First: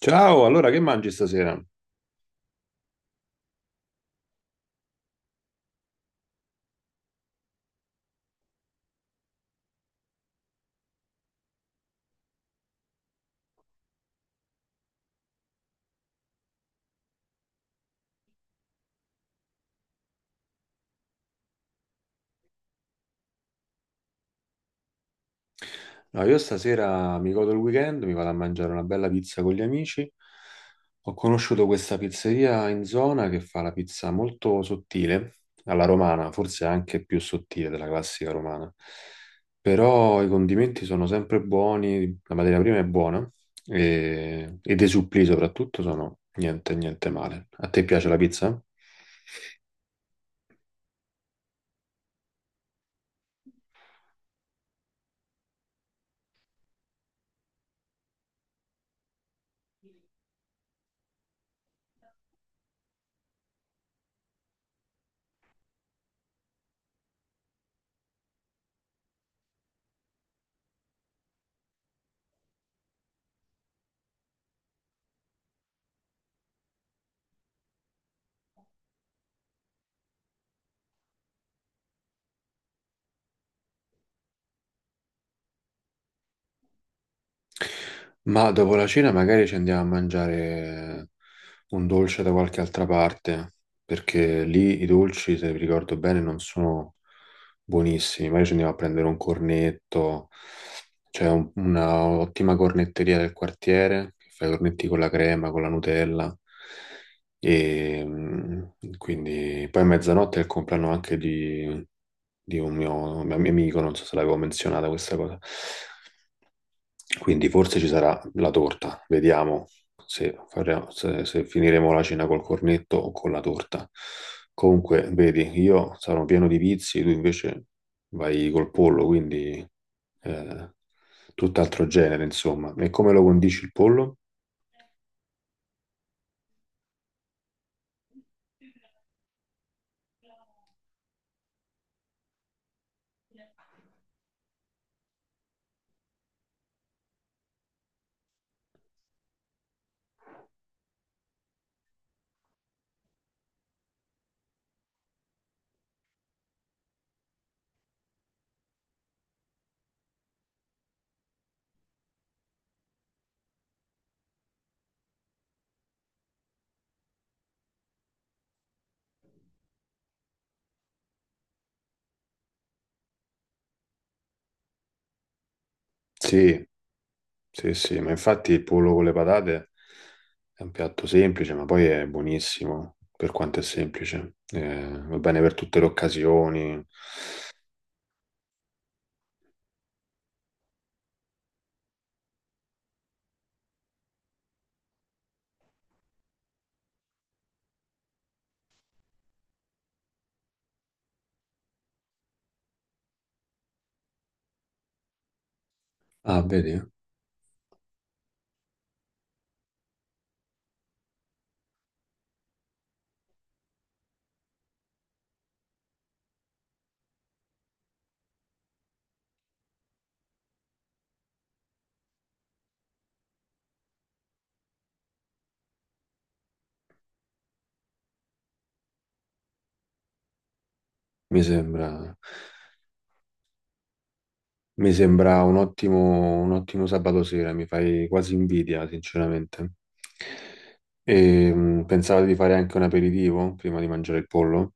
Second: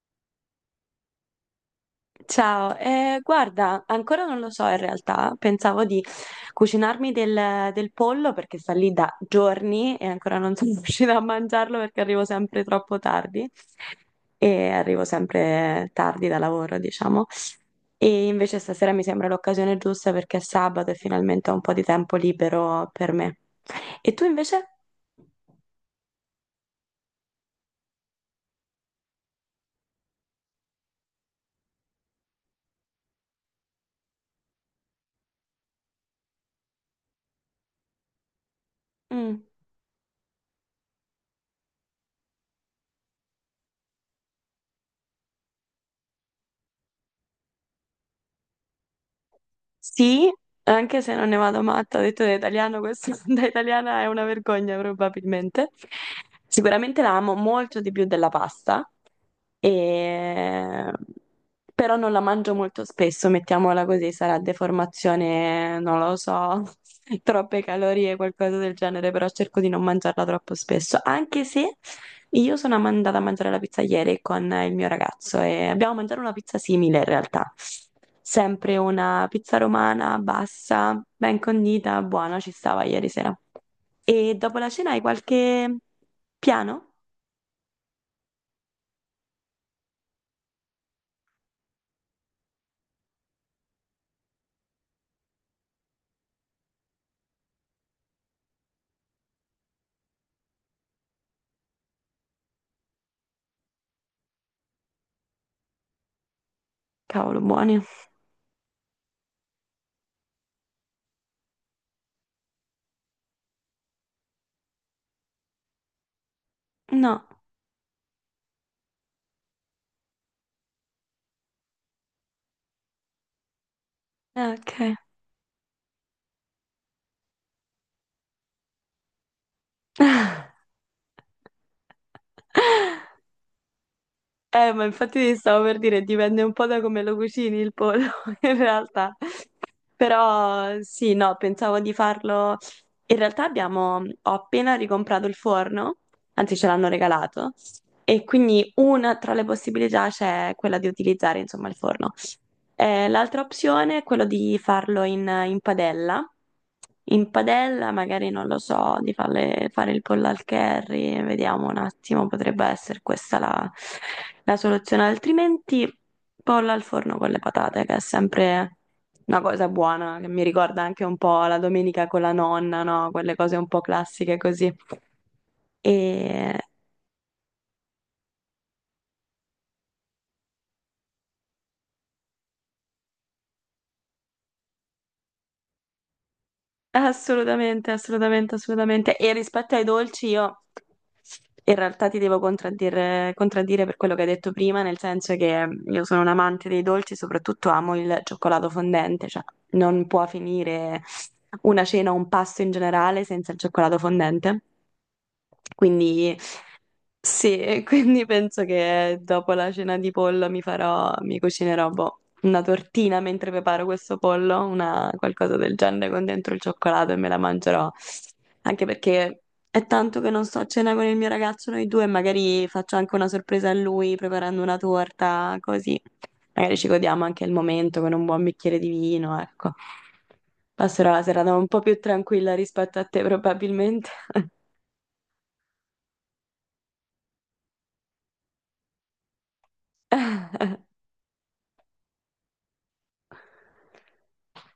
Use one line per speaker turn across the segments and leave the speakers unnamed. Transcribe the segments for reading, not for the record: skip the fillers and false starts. Ciao, allora che mangi stasera?
Ciao, guarda, ancora non lo so in realtà, pensavo di cucinarmi del pollo perché sta lì da giorni e ancora non sono riuscita a mangiarlo perché arrivo sempre troppo tardi e arrivo sempre tardi da lavoro, diciamo. E invece stasera mi sembra l'occasione giusta perché è sabato e finalmente ho un po' di tempo libero per me. E tu invece?
No, io stasera mi godo il weekend, mi vado a mangiare una bella pizza con gli amici. Ho conosciuto questa pizzeria in zona che fa la pizza molto sottile, alla romana, forse anche più sottile della classica romana.
Mm.
Però i condimenti sono sempre buoni, la materia prima è buona e dei supplì soprattutto sono niente, niente male. A te piace la pizza?
Sì, anche se non ne vado matta, ho detto da italiano, questo da italiana è una vergogna probabilmente. Sicuramente la amo molto di più della pasta, e- però non la mangio molto spesso, mettiamola così, sarà deformazione, non lo so, troppe calorie, qualcosa del genere, però cerco di non mangiarla troppo spesso, anche se io sono andata a mangiare la pizza ieri con il mio ragazzo e abbiamo mangiato una pizza simile in realtà, sempre una pizza romana bassa, ben condita, buona, ci stava ieri sera. E dopo la cena hai qualche piano?
Ma dopo la cena magari ci andiamo a mangiare un dolce da qualche altra parte, perché lì i dolci, se vi ricordo bene, non sono buonissimi. Magari ci andiamo a prendere un cornetto, c'è una ottima cornetteria del quartiere che fa i cornetti con la crema, con la Nutella.
Cavolo, buoni.
E quindi poi a mezzanotte è il compleanno anche di un mio amico, non so se l'avevo menzionata questa cosa.
No.
Quindi forse ci sarà la torta, vediamo se, faremo- se- se finiremo la cena col cornetto o con la torta.
Ok.
Comunque, vedi, io sarò pieno di vizi, tu invece vai col pollo, quindi eh, tutt'altro genere, insomma. E come lo condisci il pollo?
Ma infatti ti stavo per dire, dipende un po' da come lo cucini il pollo, in realtà. Però sì, no, pensavo di farlo. In realtà abbiamo, ho appena ricomprato il forno, anzi ce l'hanno regalato, e quindi una tra le possibilità c'è quella di utilizzare, insomma, il forno. L'altra opzione è quello di farlo in padella. In padella, magari non lo so, di fare il pollo al curry, vediamo un attimo, potrebbe essere questa la, la soluzione. Altrimenti, pollo al forno con le patate, che è sempre una cosa buona, che mi ricorda anche un po' la domenica con la nonna, no? Quelle cose un po' classiche così. E
Sì, sì, sì, ma infatti il pollo con le patate è un piatto semplice, ma poi è buonissimo per quanto è semplice. Va bene per tutte le occasioni.
assolutamente, assolutamente, assolutamente. E rispetto ai dolci, io in realtà ti devo contraddire per quello che hai detto prima, nel senso che io sono un amante dei dolci, soprattutto amo il cioccolato fondente, cioè non può finire una cena o un pasto in generale senza il cioccolato fondente. Quindi
Ah, vedi?
sì, e quindi penso che dopo la cena di pollo mi farò, mi cucinerò boh, una tortina mentre preparo questo pollo, una, qualcosa del genere con dentro il cioccolato e me la mangerò. Anche perché è tanto che non sto a cena con il mio ragazzo, noi due, magari faccio anche una sorpresa a lui preparando una torta, così. Magari ci godiamo anche il momento con un buon bicchiere di vino, ecco. Passerò la
Mi
serata un po' più
sembra,
tranquilla rispetto a te, probabilmente.
Mi sembra un un ottimo sabato sera, mi fai quasi invidia, sinceramente. E, pensavo di fare anche un aperitivo prima di mangiare il pollo?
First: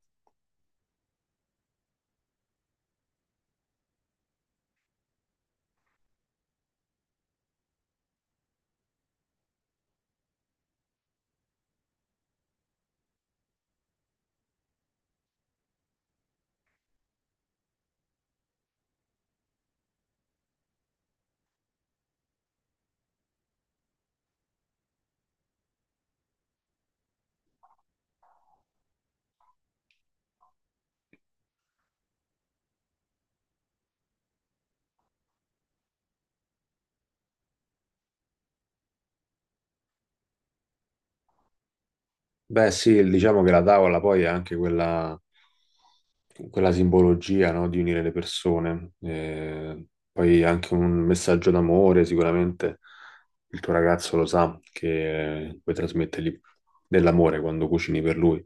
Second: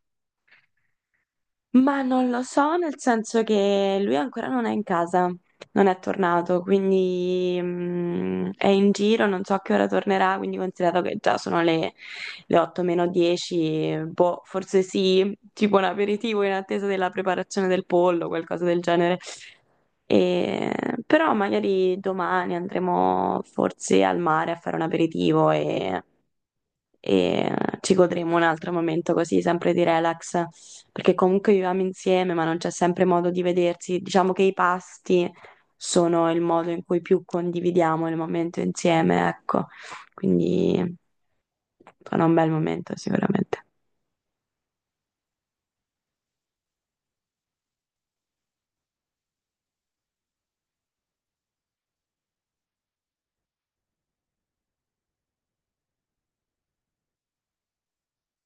Ma non lo so, nel senso che lui ancora non è in casa, non è tornato, quindi è in giro, non so a che ora tornerà, quindi considerato che già sono le 8 meno 10, boh, forse sì, tipo un aperitivo in attesa della preparazione del pollo, qualcosa del genere. E- però magari domani andremo forse al mare a fare un aperitivo e ci godremo un altro momento così, sempre di relax, perché comunque viviamo insieme, ma non c'è sempre modo di vedersi. Diciamo che i pasti sono il modo in cui più condividiamo il momento insieme, ecco. Quindi sarà un bel
Beh,
momento
sì, diciamo che la
sicuramente.
tavola poi è anche quella simbologia, no, di unire le persone. Poi anche un messaggio d'amore, sicuramente il tuo ragazzo lo sa che puoi trasmettergli dell'amore quando cucini per lui,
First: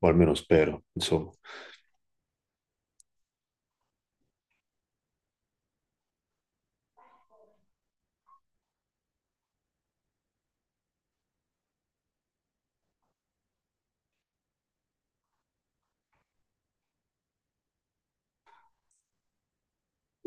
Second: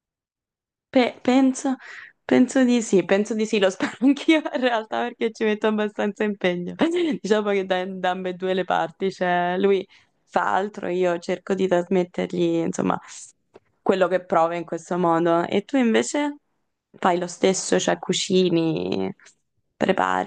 o almeno spero, insomma.
Penso, penso di sì, lo spero anch'io in realtà perché ci metto abbastanza impegno. Diciamo che da ambedue le parti, cioè lui fa altro, io cerco di trasmettergli, insomma, quello che prova in questo modo. E tu invece fai lo stesso, cioè cucini,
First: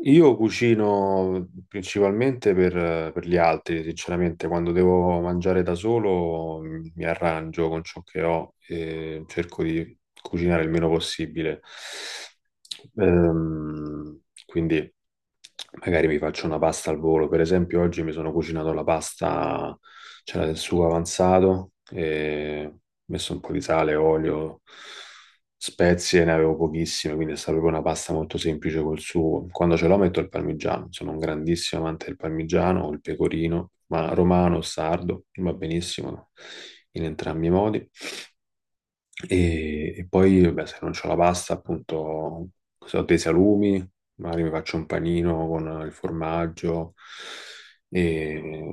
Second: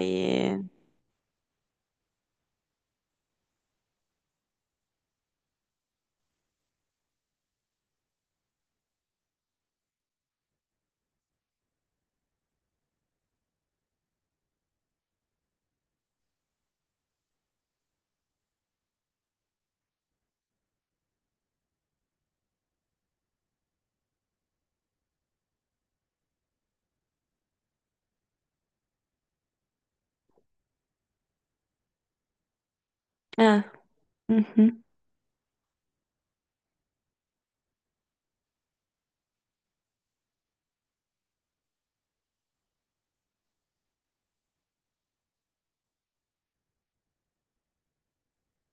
Io cucino principalmente per gli altri, sinceramente, quando devo mangiare da solo mi arrangio con ciò che ho e cerco di cucinare il meno possibile. Ehm, quindi magari mi faccio una pasta al volo, per esempio oggi mi sono cucinato la pasta, c'era del sugo avanzato, e ho messo un po' di sale, olio, spezie ne avevo pochissime, quindi è stata proprio una pasta molto semplice col sugo. Quando ce l'ho metto il parmigiano, sono un grandissimo amante del parmigiano o il
Eh,
pecorino, ma romano o
mhm,
sardo, va benissimo in entrambi i modi. E poi, beh, se non c'ho la pasta, appunto, se ho dei salumi, magari mi faccio un panino con il formaggio e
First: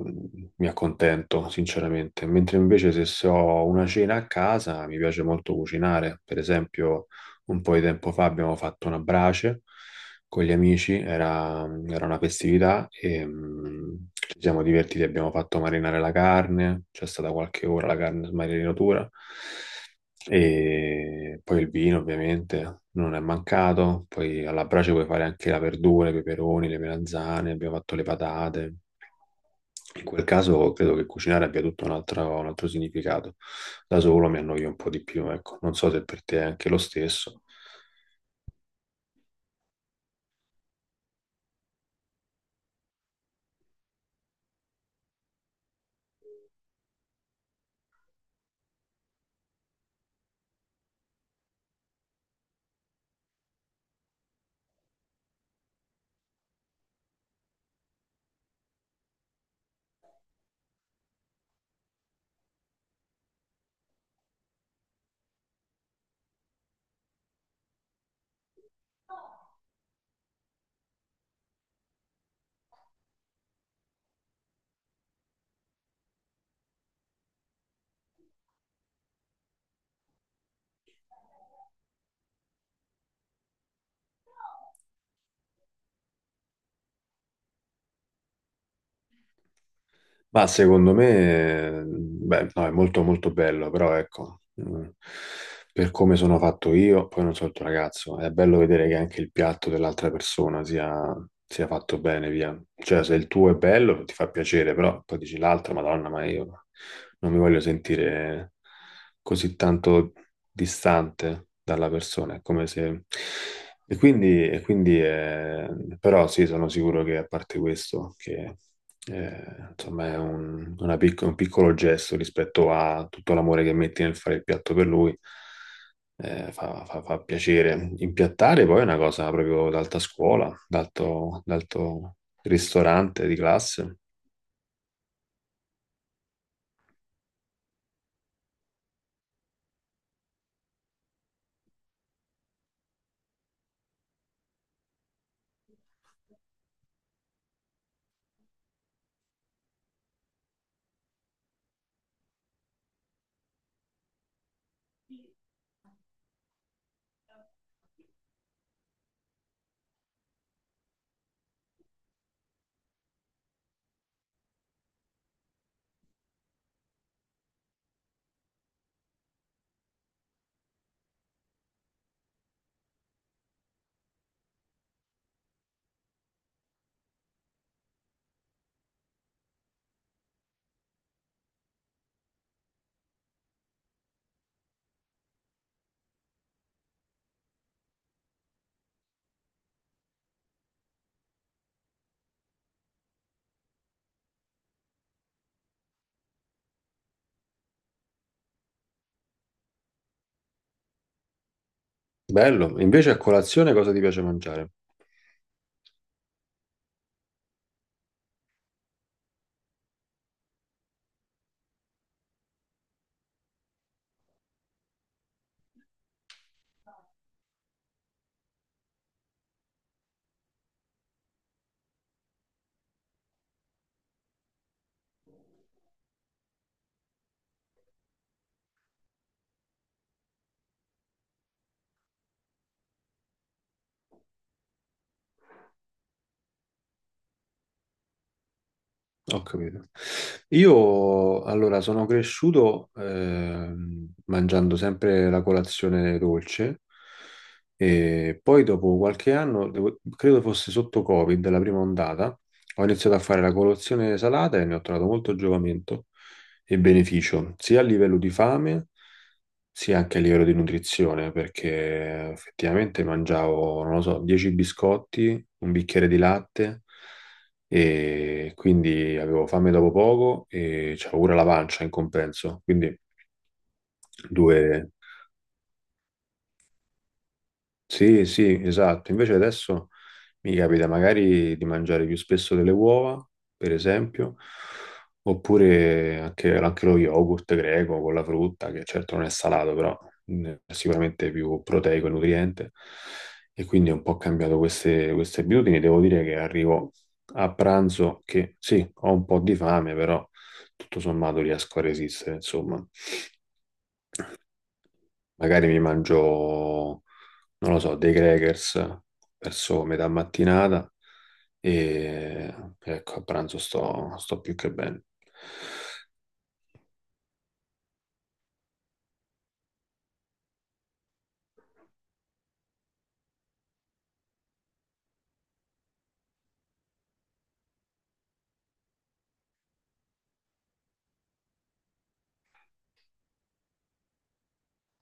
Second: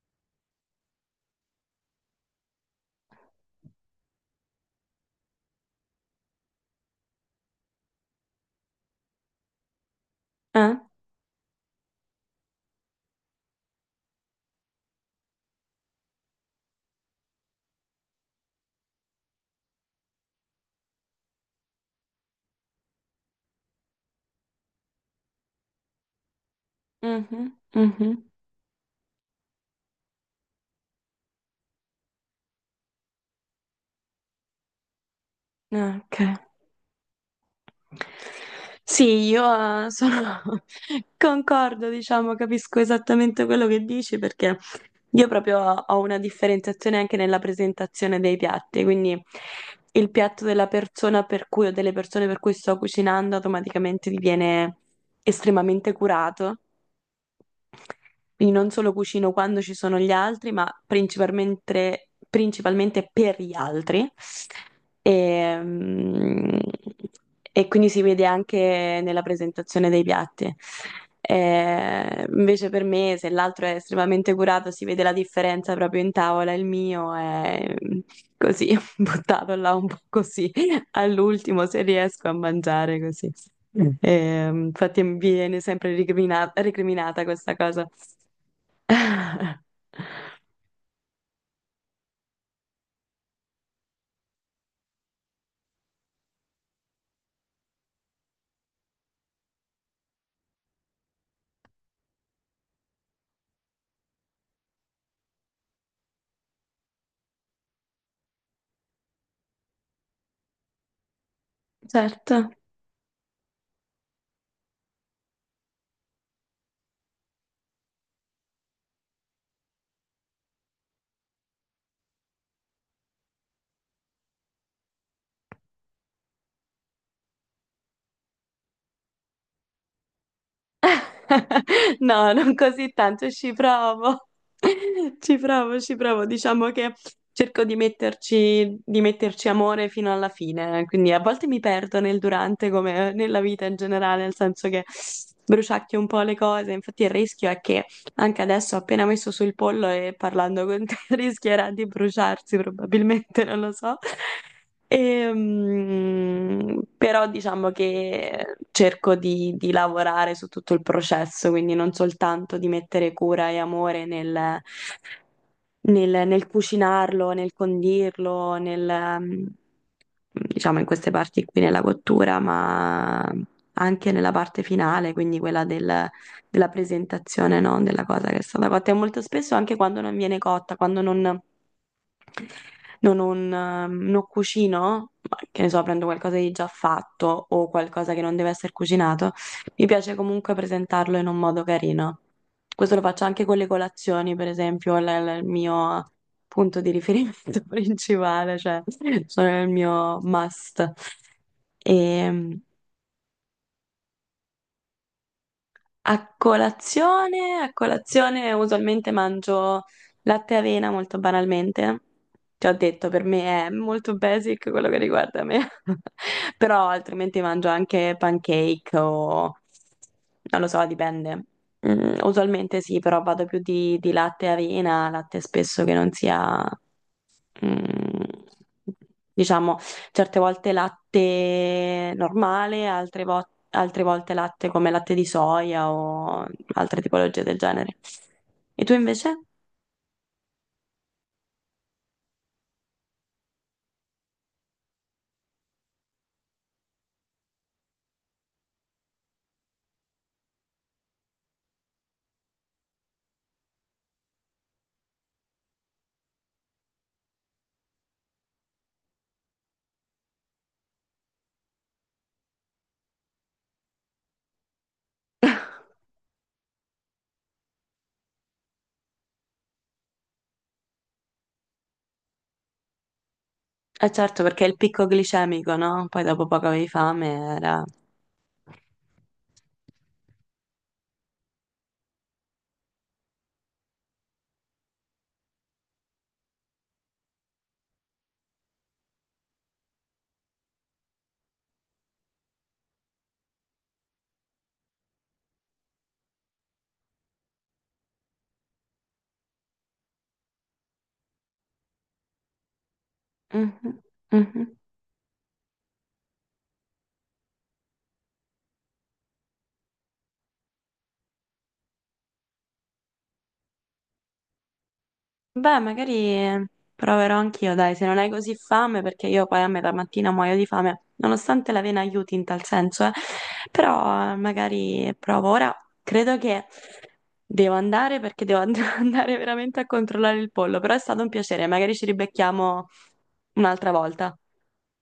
mi accontento, sinceramente. Mentre invece se ho una cena a casa, mi piace molto cucinare. Per esempio, un po' di tempo fa abbiamo fatto una brace con gli
eh,
amici, era una festività e ci siamo divertiti, abbiamo fatto marinare la carne, c'è stata qualche ora la carne in marinatura e poi il vino ovviamente non è mancato, poi alla brace puoi fare anche la verdura, i peperoni, le melanzane,
mhm,
abbiamo fatto le
mhm,
patate. In quel caso credo che cucinare abbia tutto un un altro significato. Da solo mi annoio un po' di più, ecco. Non so se
ok.
per te è anche lo stesso.
Sì, io sono... concordo, diciamo, capisco esattamente quello che dici perché io proprio ho una differenziazione anche nella presentazione dei piatti, quindi il piatto della persona per cui o delle persone per cui sto cucinando automaticamente diviene estremamente curato, quindi non solo cucino quando ci sono gli altri, ma principalmente, principalmente per gli altri. E, mm, e quindi si vede anche nella presentazione dei piatti. Invece per me, se l'altro è estremamente curato, si vede la differenza proprio in tavola. Il mio è così, buttato là un po' così all'ultimo se riesco a mangiare così. Mm. Infatti mi viene sempre recriminata questa cosa.
Ma secondo me, beh, no, è molto molto bello, però ecco, per come sono fatto io, poi non so il tuo ragazzo, è bello vedere che anche il piatto dell'altra persona sia fatto bene, via. Cioè, se il tuo è bello, ti fa piacere, però poi dici l'altro, Madonna, ma io non mi voglio sentire così tanto distante dalla
Certo.
persona, è come se... E quindi, e quindi eh, però sì, sono sicuro che a parte questo, che insomma, è un, una un piccolo gesto rispetto a tutto l'amore che metti nel fare il piatto per lui. Fa piacere. Impiattare poi è una cosa proprio d'alta scuola, d'alto
No, non così
ristorante
tanto,
di
ci
classe.
provo. Ci provo, ci provo. Diciamo che cerco di metterci amore fino alla fine, quindi a volte mi perdo nel durante come nella vita in generale, nel senso che bruciacchio un po' le cose. Infatti il rischio è che anche adesso, appena messo sul pollo e parlando con te, rischierà di bruciarsi probabilmente, non lo so. Però diciamo che cerco di lavorare su tutto il processo, quindi non soltanto di mettere cura e amore nel, nel cucinarlo, nel condirlo, diciamo in queste parti qui nella cottura, ma anche nella parte finale, quindi quella della presentazione, no? Della cosa che è stata cotta. E molto spesso anche quando non viene cotta, quando non cucino, ma che ne so, prendo qualcosa di già fatto o qualcosa che non deve essere cucinato, mi piace comunque presentarlo in un modo carino. Questo lo faccio anche con le colazioni, per esempio, è il mio punto di riferimento principale, cioè sono il mio must. E,
Bello. Invece a colazione cosa ti piace mangiare?
a colazione, a colazione usualmente mangio latte e avena molto banalmente. Ti ho detto, per me è molto basic quello che riguarda me. Però altrimenti mangio anche pancake o... non lo so, dipende. Mm, usualmente sì, però vado più di latte e avena, latte spesso che non sia... mm, diciamo, certe volte latte normale, altre volte, altre volte latte come latte di soia o altre tipologie del genere. E tu invece?
Ho capito. Io allora sono cresciuto mangiando sempre la colazione dolce e poi dopo qualche anno, credo fosse sotto Covid, la prima ondata, ho iniziato a fare la colazione salata e ne ho trovato molto giovamento e beneficio, sia a livello di fame sì, anche a livello di nutrizione, perché effettivamente mangiavo, non lo so, 10 biscotti, un bicchiere di latte e quindi avevo fame dopo poco e c'avevo pure la pancia in compenso. Quindi
Eh certo, perché il
due...
picco glicemico, no? Poi dopo poco avevi fame, era...
Sì, sì, esatto. Invece adesso mi capita magari di mangiare più spesso delle uova, per esempio, oppure anche lo yogurt greco con la frutta, che certo non è salato, però è sicuramente più proteico e nutriente. E quindi ho un po' cambiato queste abitudini. Devo dire che arrivo a pranzo che sì, ho un po' di fame, però tutto sommato riesco a resistere, insomma.
Mhm, mhm.
Magari mi mangio non lo so, dei crackers verso metà mattinata e ecco, a pranzo sto più che bene.
Beh, magari proverò anch'io, dai, se non hai così fame, perché io poi a metà mattina muoio di fame, nonostante l'avena aiuti in tal senso, eh. Però magari provo. Ora credo che devo andare perché devo andare veramente a controllare il pollo, però è stato un piacere, magari ci ribecchiamo un'altra volta.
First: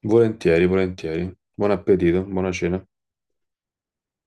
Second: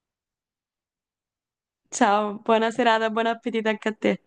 Volentieri, volentieri. Buon appetito,
Ciao,
buona
buona
cena.
serata, buon appetito anche a te.